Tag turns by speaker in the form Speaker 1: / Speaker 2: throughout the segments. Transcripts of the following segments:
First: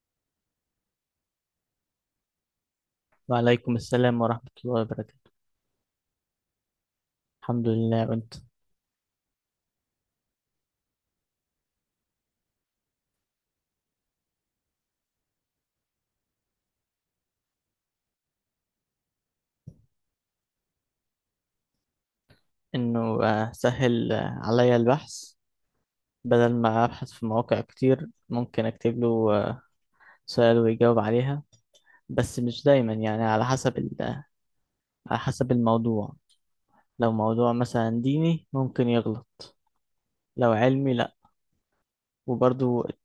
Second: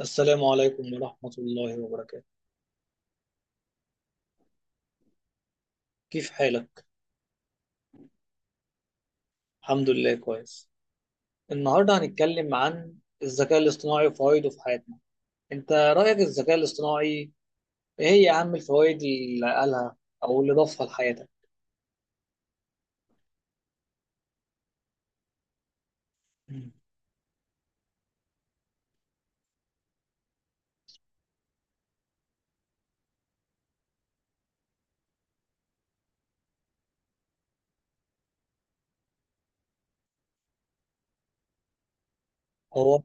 Speaker 1: السلام عليكم ورحمة الله وبركاته.
Speaker 2: وعليكم السلام ورحمة الله وبركاته.
Speaker 1: كيف حالك؟
Speaker 2: الحمد لله، وانت؟
Speaker 1: الحمد لله كويس. النهاردة هنتكلم عن الذكاء الاصطناعي وفوائده في حياتنا. انت رأيك الذكاء الاصطناعي، ايه هي اهم الفوائد اللي قالها او اللي ضافها لحياتك؟
Speaker 2: انه سهل عليا البحث. بدل
Speaker 1: مم.
Speaker 2: ما ابحث في مواقع كتير، ممكن اكتب له سؤال ويجاوب عليها. بس مش دايما، يعني على حسب على حسب الموضوع. لو موضوع مثلا ديني ممكن يغلط، لو علمي لا. وبرضو
Speaker 1: هو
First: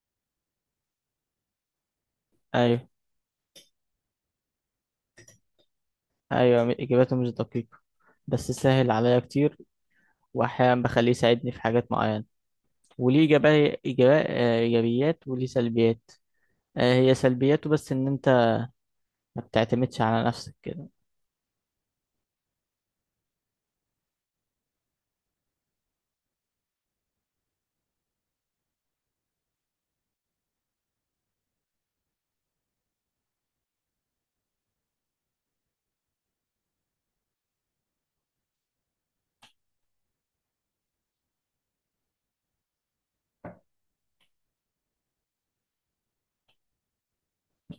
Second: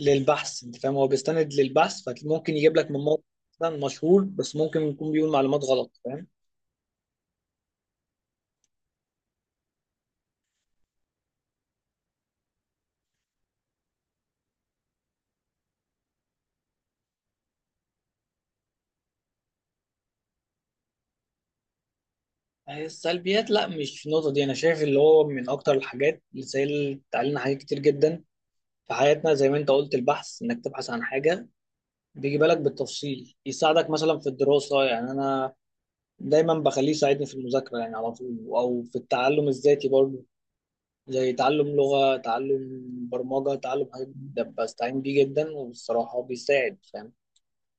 Speaker 1: للبحث، انت فاهم، هو بيستند للبحث فممكن يجيب
Speaker 2: ايوه.
Speaker 1: لك من موقع مثلا مشهور، بس ممكن يكون بيقول معلومات غلط، فاهم؟
Speaker 2: ايوه، اجاباته مش دقيقة، بس سهل عليا كتير. واحيانا بخليه يساعدني في حاجات معينة، وليه إيجابيات وليه سلبيات. هي سلبياته بس ان انت ما بتعتمدش على نفسك كده.
Speaker 1: هي السلبيات، لا مش في النقطة دي، أنا شايف اللي هو من أكتر الحاجات اللي سهلت علينا حاجات كتير جدا في حياتنا. زي ما انت قلت البحث، انك تبحث عن حاجه بيجي بالك بالتفصيل، يساعدك مثلا في الدراسه، يعني انا دايما بخليه يساعدني في المذاكره يعني على طول، او في التعلم الذاتي برضه، زي تعلم لغه، تعلم برمجه، تعلم حاجات جديدة، بستعين بيه جدا وبصراحه بيساعد، فاهم.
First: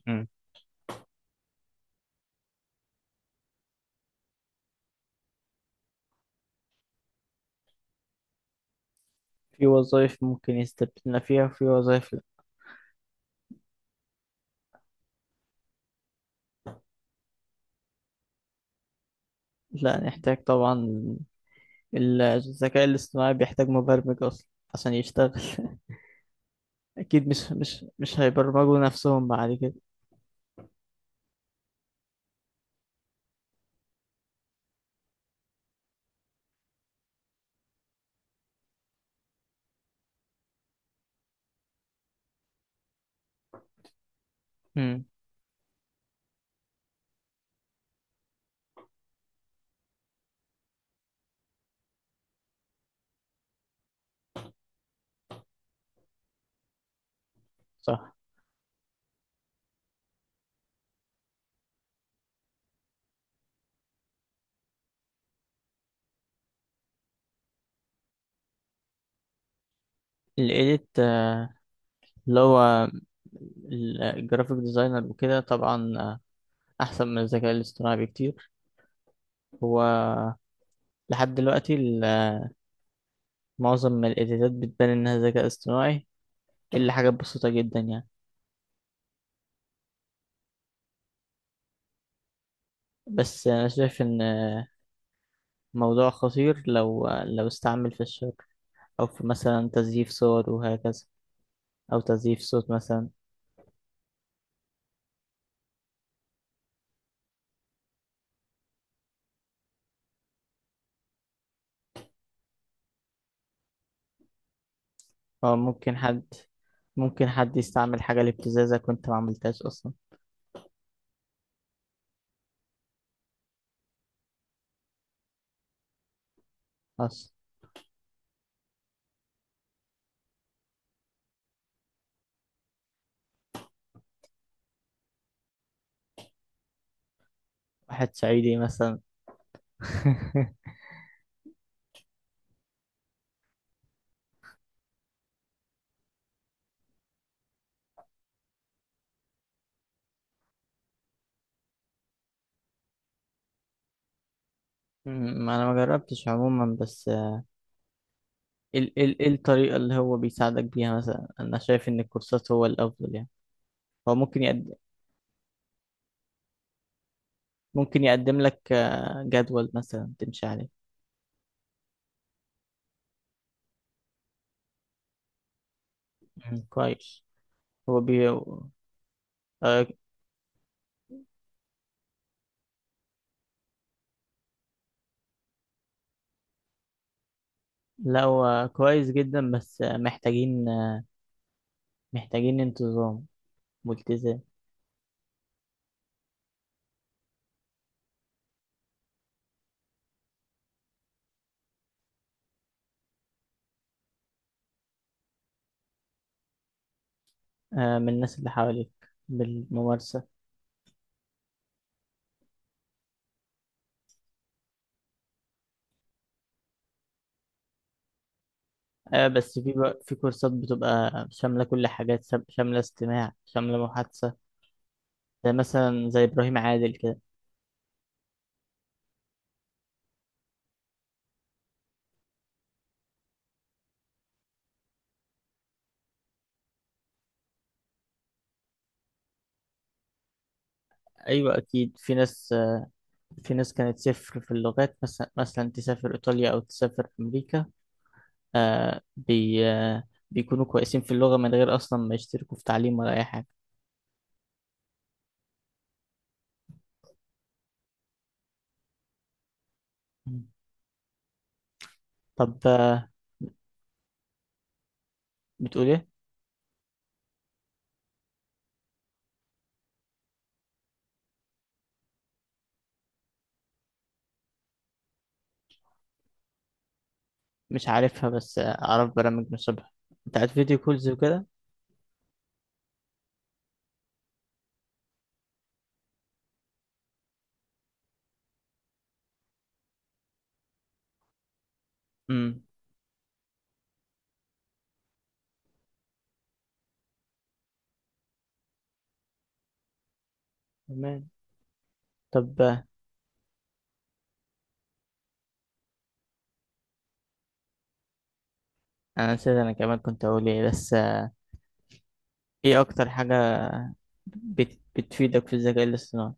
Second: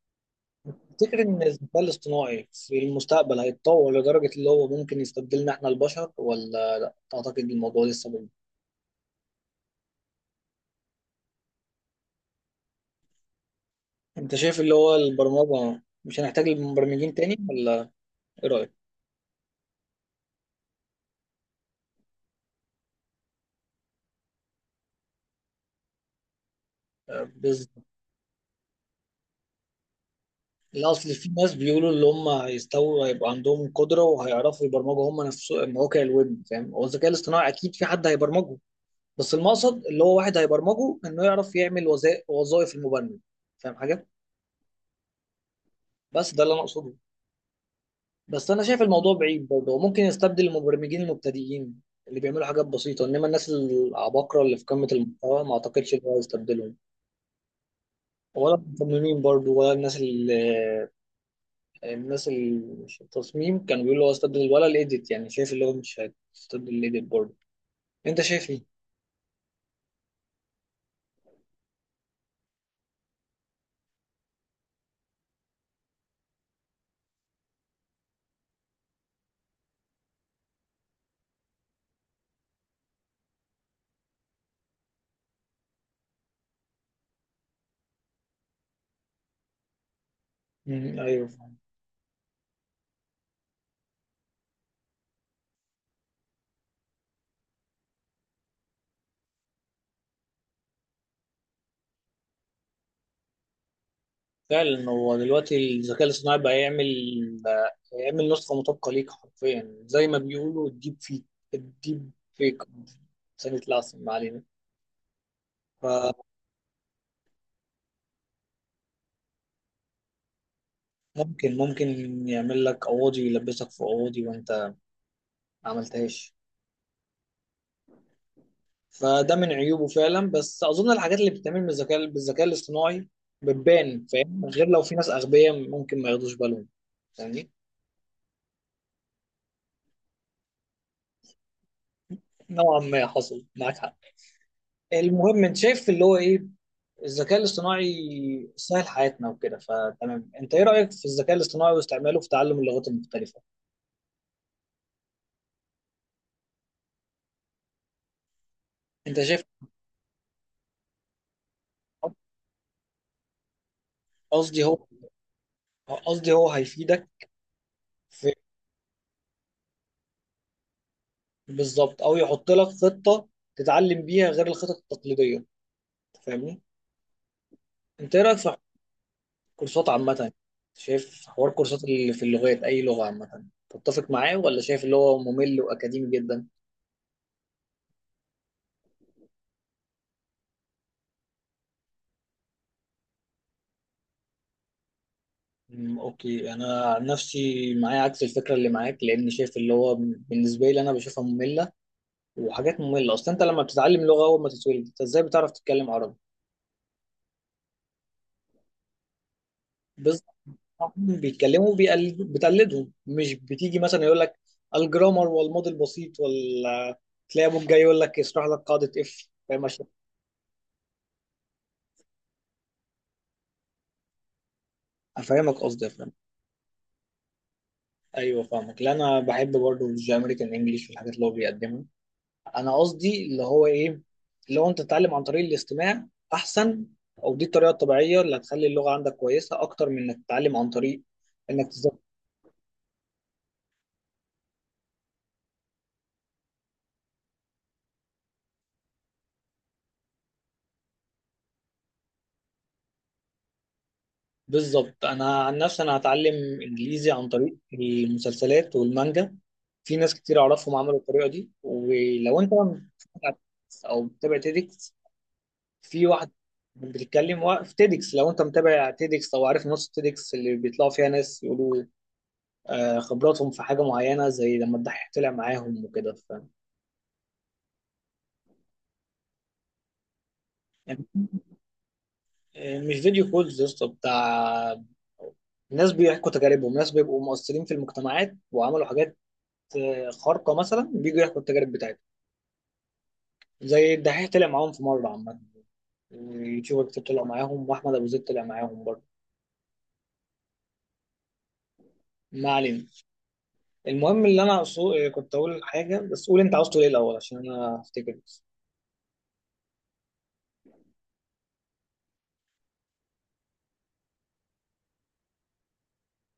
Speaker 2: مم.
Speaker 1: افتكر ان الذكاء الاصطناعي في المستقبل هيتطور لدرجه اللي هو ممكن يستبدلنا احنا البشر، ولا تعتقد الموضوع لسه بعيد؟
Speaker 2: في وظائف ممكن يستبدلنا فيها وفي وظائف لا.
Speaker 1: انت شايف اللي هو البرمجه مش هنحتاج المبرمجين تاني، ولا ايه
Speaker 2: لا، نحتاج طبعا. الذكاء الاصطناعي بيحتاج مبرمج اصلا عشان يشتغل. اكيد مش
Speaker 1: رايك؟
Speaker 2: مش مش هيبرمجوا نفسهم بعد كده.
Speaker 1: لا، اصل في ناس بيقولوا اللي هم هيستووا هيبقى عندهم قدره وهيعرفوا يبرمجوا هم نفسهم مواقع الويب، فاهم. هو الذكاء الاصطناعي اكيد في حد هيبرمجه، بس المقصد اللي هو واحد هيبرمجه انه يعرف يعمل وظائف المبرمج، فاهم حاجه؟
Speaker 2: مم.
Speaker 1: بس ده اللي انا اقصده. بس انا شايف الموضوع بعيد برضه، هو ممكن يستبدل المبرمجين المبتدئين اللي بيعملوا حاجات بسيطه، انما الناس العباقره اللي في قمه المحتوى ما اعتقدش ان هو يستبدلهم.
Speaker 2: صح.
Speaker 1: ولا المصممين برضه، ولا الناس اللي في التصميم كانوا بيقولوا هو استبدل ولا الايديت، يعني شايف اللي هو مش هيستبدل الايديت برضه. انت شايف ايه؟
Speaker 2: الايديت، اللي هو الجرافيك ديزاينر وكده، طبعا احسن من الذكاء الاصطناعي بكتير. هو لحد دلوقتي، معظم من الايديتات بتبان انها ذكاء اصطناعي، الا حاجات بسيطة جدا يعني.
Speaker 1: مم، ايوه فاهم.
Speaker 2: بس أنا شايف إن موضوع خطير لو استعمل في الشر، أو في مثلا تزييف صور وهكذا، أو تزييف صوت مثلا.
Speaker 1: فعلا هو دلوقتي الذكاء الاصطناعي بقى يعمل نسخة مطابقة ليك حرفيا زي ما بيقولوا الديب فيك. سنة العسل، ما علينا.
Speaker 2: أو ممكن حد يستعمل حاجة لابتزازك وأنت ما عملتهاش أصلا.
Speaker 1: فممكن يعمل لك قواضي، يلبسك في قواضي وانت ما عملتهاش.
Speaker 2: أصلا.
Speaker 1: فده من عيوبه فعلا، بس اظن الحاجات اللي بتتعمل بالذكاء الاصطناعي بتبان، فاهم، غير لو في ناس اغبياء ممكن ما ياخدوش بالهم يعني.
Speaker 2: واحد صعيدي مثلا.
Speaker 1: نوعا ما حصل معاك حق. المهم، انت شايف اللي هو ايه، الذكاء الاصطناعي سهل حياتنا وكده، فتمام. انت ايه رايك في الذكاء الاصطناعي واستعماله في تعلم اللغات المختلفه؟
Speaker 2: ما أنا ما جربتش عموما، بس ال
Speaker 1: انت
Speaker 2: ال إيه
Speaker 1: شايف،
Speaker 2: الطريقة اللي هو بيساعدك بيها؟ مثلا أنا شايف إن الكورسات هو الأفضل، يعني. هو ممكن
Speaker 1: قصدي
Speaker 2: يقدم
Speaker 1: هو قصدي هو هيفيدك
Speaker 2: ممكن
Speaker 1: في،
Speaker 2: يقدم لك جدول مثلا تمشي عليه.
Speaker 1: بالظبط، او يحط لك خطه تتعلم بيها غير الخطط التقليديه، فاهمني.
Speaker 2: مم، كويس. هو
Speaker 1: انت ايه
Speaker 2: بي
Speaker 1: رايك في
Speaker 2: آه،
Speaker 1: كورسات عامة، شايف حوار كورسات اللي في اللغات، أي لغة عامة، تتفق معاه ولا شايف اللي هو ممل وأكاديمي جدا؟
Speaker 2: لا، هو كويس جدا، بس محتاجين انتظام والتزام.
Speaker 1: أوكي أنا عن نفسي معايا عكس الفكرة اللي معاك، لأن شايف اللي هو بالنسبة لي أنا بشوفها مملة، وحاجات مملة أصلا. أنت لما بتتعلم لغة، أول ما تتولد أنت إزاي بتعرف تتكلم عربي؟
Speaker 2: من الناس اللي حواليك،
Speaker 1: بالظبط.
Speaker 2: بالممارسة.
Speaker 1: هم بيتكلموا بتقلدهم، مش بتيجي مثلا يقول لك الجرامر والماضي البسيط، ولا تلاقي أبوك جاي يقول لك اشرح لك قاعدة إف،
Speaker 2: بس
Speaker 1: فاهم،
Speaker 2: في بقى- في كورسات بتبقى شاملة، كل حاجات شاملة استماع، شاملة محادثة.
Speaker 1: أفهمك،
Speaker 2: زي
Speaker 1: قصدي
Speaker 2: مثلا،
Speaker 1: أفهمك.
Speaker 2: زي إبراهيم عادل كده.
Speaker 1: ايوه فاهمك، لا انا بحب برضه الجي امريكان انجلش والحاجات اللي هو بيقدمها. انا قصدي اللي هو ايه، اللي هو انت تتعلم عن طريق الاستماع احسن، او دي الطريقه الطبيعيه اللي هتخلي اللغه عندك كويسه اكتر من انك تتعلم عن طريق
Speaker 2: أيوة،
Speaker 1: انك تذاكر.
Speaker 2: أكيد في ناس كانت صفر في اللغات، مثلا تسافر إيطاليا أو تسافر أمريكا، آه، بي آه، بيكونوا كويسين في اللغة من غير أصلا ما يشتركوا في تعليم ولا أي حاجة.
Speaker 1: بالظبط، انا عن نفسي انا هتعلم انجليزي عن طريق المسلسلات والمانجا. في ناس كتير اعرفهم عملوا الطريقه دي. ولو انت
Speaker 2: طب
Speaker 1: بتتابع، او بتتابع تيدكس،
Speaker 2: بتقول
Speaker 1: في
Speaker 2: إيه؟
Speaker 1: واحد بتتكلم في تيدكس. لو انت متابع تيدكس او عارف نص تيدكس اللي بيطلعوا فيها ناس يقولوا خبراتهم في حاجه معينه، زي لما الدحيح طلع معاهم وكده
Speaker 2: مش عارفها، بس اعرف برامج نصيبها بتاعت فيديو
Speaker 1: يعني.
Speaker 2: كولز وكده.
Speaker 1: مش فيديو كولز يا اسطى، بتاع ناس بيحكوا تجاربهم، ناس بيبقوا مؤثرين في المجتمعات وعملوا حاجات خارقه مثلا، بيجوا يحكوا التجارب بتاعتهم.
Speaker 2: امم.
Speaker 1: زي الدحيح طلع معاهم في مره عامه، اليوتيوبر كتير طلع معاهم، واحمد ابو زيد طلع معاهم برضه.
Speaker 2: تمام.
Speaker 1: ما
Speaker 2: طب
Speaker 1: علينا. المهم اللي انا كنت اقول حاجه، بس قول انت عاوز تقول ايه الاول عشان انا افتكر بس.
Speaker 2: انا نسيت. انا كمان كنت اقول ايه، بس ايه اكتر حاجة بتفيدك في الذكاء الاصطناعي؟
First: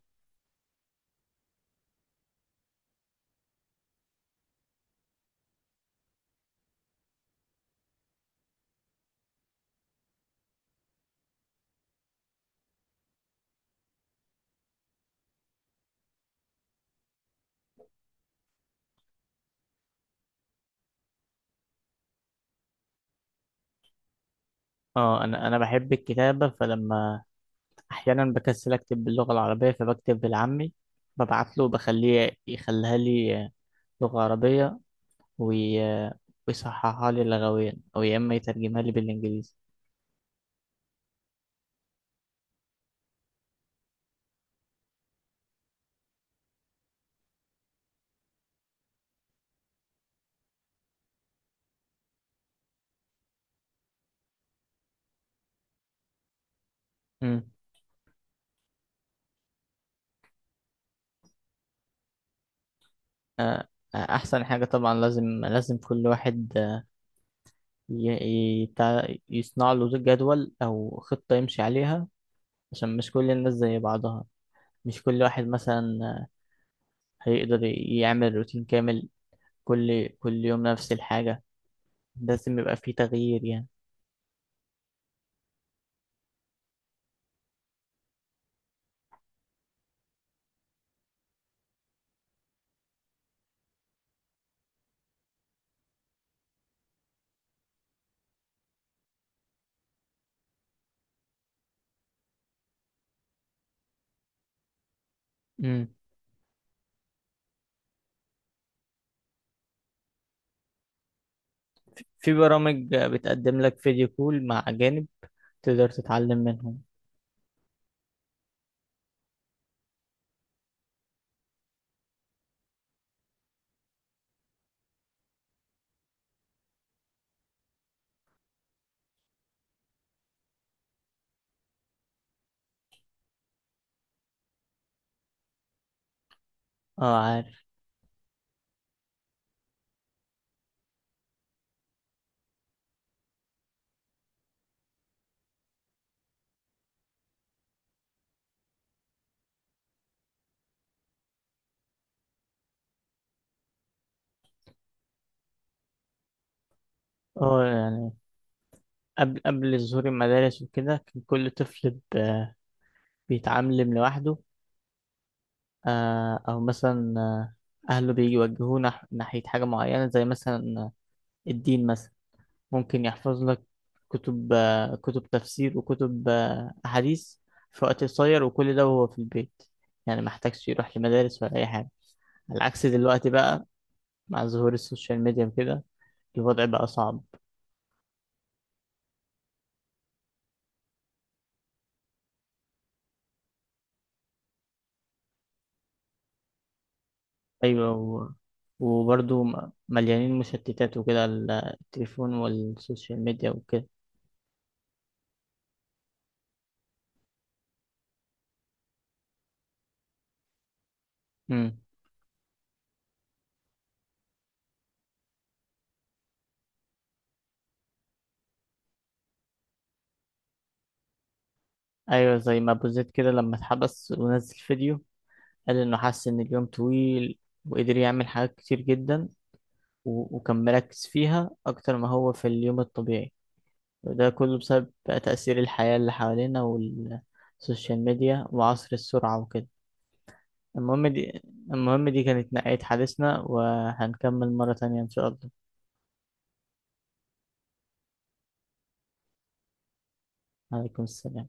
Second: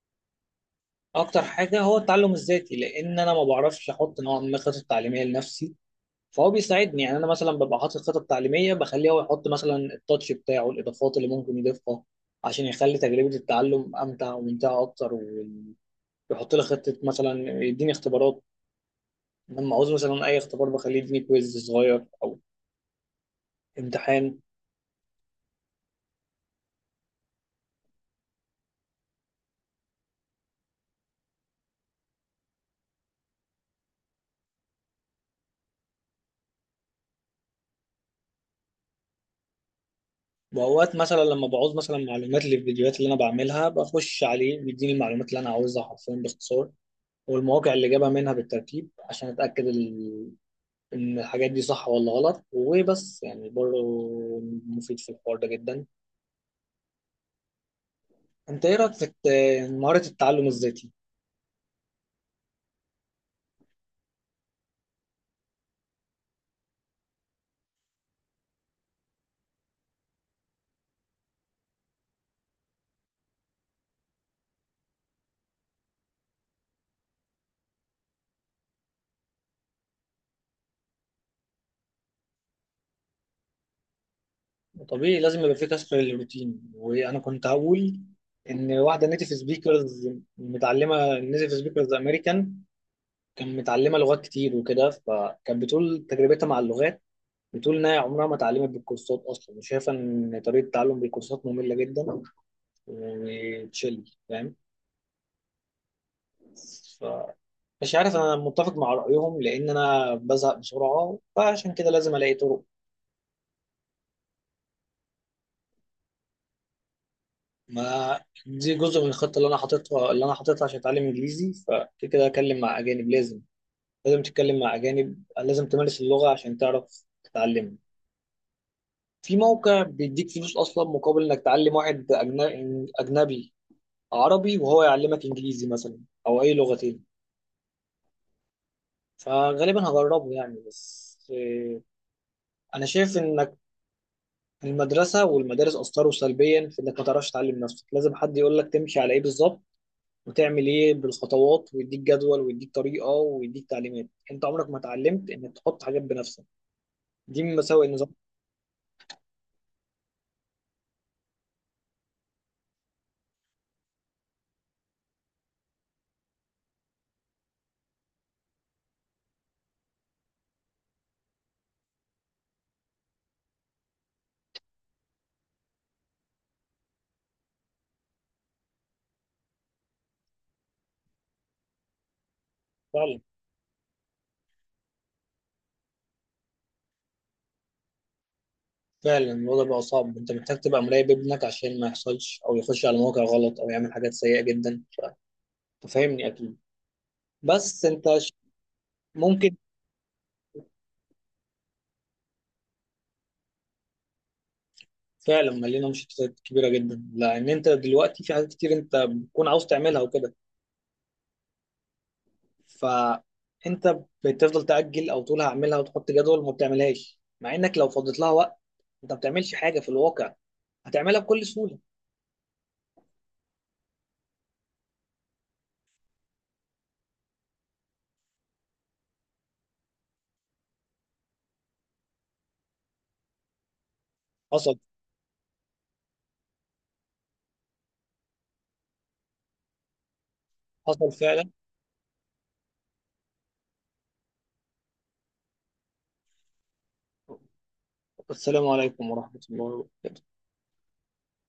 Speaker 1: اكتر حاجه هو التعلم الذاتي، لان انا ما بعرفش احط نوع من الخطط التعليميه لنفسي، فهو بيساعدني. يعني انا مثلا ببقى حاطط خطط تعليميه بخليه هو يحط مثلا التاتش بتاعه، الاضافات اللي ممكن يضيفها عشان يخلي تجربه التعلم امتع وممتعه اكتر. ويحط لي خطه مثلا، يديني اختبارات. لما عاوز مثلا اي اختبار بخليه يديني كويز صغير او امتحان.
Speaker 2: اه، انا بحب الكتابة، فلما احيانا بكسل اكتب باللغة العربية فبكتب بالعامي، ببعت له بخليه يخليها لي لغة عربية، وي... آه، ويصححها لي لغويا، او يا اما يترجمها لي بالانجليزي.
Speaker 1: واوقات مثلا لما بعوز مثلا معلومات للفيديوهات اللي انا بعملها، بخش عليه، بيديني المعلومات اللي انا عاوزها حرفيا باختصار، والمواقع اللي جابها منها بالترتيب عشان اتاكد ان الحاجات دي صح ولا غلط. وبس يعني برضه مفيد في الحوار ده جدا.
Speaker 2: امم.
Speaker 1: انت ايه رايك في مهاره التعلم الذاتي؟
Speaker 2: آه، احسن حاجة طبعا. لازم، لازم كل واحد يصنع له جدول أو خطة يمشي عليها، عشان مش كل الناس زي بعضها. مش كل واحد مثلا هيقدر يعمل روتين كامل كل كل يوم نفس الحاجة. لازم يبقى فيه تغيير، يعني.
Speaker 1: طبيعي لازم يبقى في كسر للروتين. وانا كنت هقول ان واحده نيتيف سبيكرز متعلمه، نيتيف سبيكرز امريكان، كان متعلمه لغات كتير وكده، فكانت بتقول تجربتها مع اللغات. بتقول انها عمرها ما اتعلمت بالكورسات اصلا، وشايفه ان طريقه التعلم بالكورسات ممله جدا وتشيل، فاهم.
Speaker 2: مم.
Speaker 1: ف مش عارف انا متفق مع رايهم، لان انا بزهق بسرعه فعشان كده لازم الاقي
Speaker 2: في
Speaker 1: طرق.
Speaker 2: برامج بتقدم لك فيديو كول مع أجانب، تقدر تتعلم منهم.
Speaker 1: ما دي جزء من الخطه اللي انا حاططها عشان اتعلم انجليزي. فكده كده اكلم مع اجانب، لازم، لازم تتكلم مع اجانب، لازم تمارس اللغه عشان تعرف تتعلم. في موقع بيديك فلوس اصلا مقابل انك تعلم واحد اجنبي عربي وهو يعلمك انجليزي مثلا، او اي
Speaker 2: اه،
Speaker 1: لغتين.
Speaker 2: عارف.
Speaker 1: فغالبا هجربه يعني بس، انا شايف انك المدرسه والمدارس اثروا سلبيا في انك ما تعرفش تعلم نفسك، لازم حد يقول لك تمشي على ايه بالظبط، وتعمل ايه بالخطوات، ويديك جدول ويديك طريقه ويديك تعليمات. انت عمرك ما اتعلمت انك تحط حاجات بنفسك، دي من
Speaker 2: اه،
Speaker 1: مساوئ النظام
Speaker 2: يعني قبل ظهور المدارس وكده، كان كل طفل بيتعلم لوحده. أو مثلا أهله بيوجهوه ناحية حاجة معينة، زي مثلا الدين مثلا. ممكن يحفظ لك كتب، كتب تفسير وكتب أحاديث، في وقت قصير، وكل ده وهو في البيت. يعني محتاجش يروح لمدارس ولا أي حاجة، على عكس
Speaker 1: فعلا.
Speaker 2: دلوقتي بقى. مع ظهور السوشيال ميديا وكده، الوضع بقى صعب.
Speaker 1: فعلا الوضع بقى صعب، انت محتاج تبقى مراقب ابنك عشان ما يحصلش او يخش على مواقع غلط او يعمل حاجات سيئه جدا، فاهمني اكيد. بس
Speaker 2: أيوة
Speaker 1: انت
Speaker 2: وبرضه
Speaker 1: ممكن.
Speaker 2: مليانين مشتتات وكده، التليفون والسوشيال ميديا وكده.
Speaker 1: فعلا مليانه مشتتات كبيره جدا، لان انت دلوقتي في حاجات كتير انت بتكون عاوز تعملها وكده.
Speaker 2: مم.
Speaker 1: فانت بتفضل تاجل او تقول هعملها وتحط جدول وما بتعملهاش، مع انك لو فضيت لها وقت انت ما بتعملش حاجه في الواقع، هتعملها بكل سهوله.
Speaker 2: ايوه، زي ما ابو زيد كده لما اتحبس ونزل فيديو، قال انه حس ان اليوم طويل، وقدر يعمل حاجات كتير جدا، وكان مركز فيها اكتر ما هو في اليوم الطبيعي. وده كله
Speaker 1: حصل
Speaker 2: بسبب بقى تأثير الحياة اللي حوالينا، والسوشيال ميديا وعصر السرعة وكده. المهم
Speaker 1: حصل
Speaker 2: دي
Speaker 1: فعلا.
Speaker 2: المهم دي كانت نهاية حديثنا، وهنكمل مرة تانية إن شاء الله.
Speaker 1: السلام عليكم ورحمه الله وبركاته.
Speaker 2: عليكم السلام.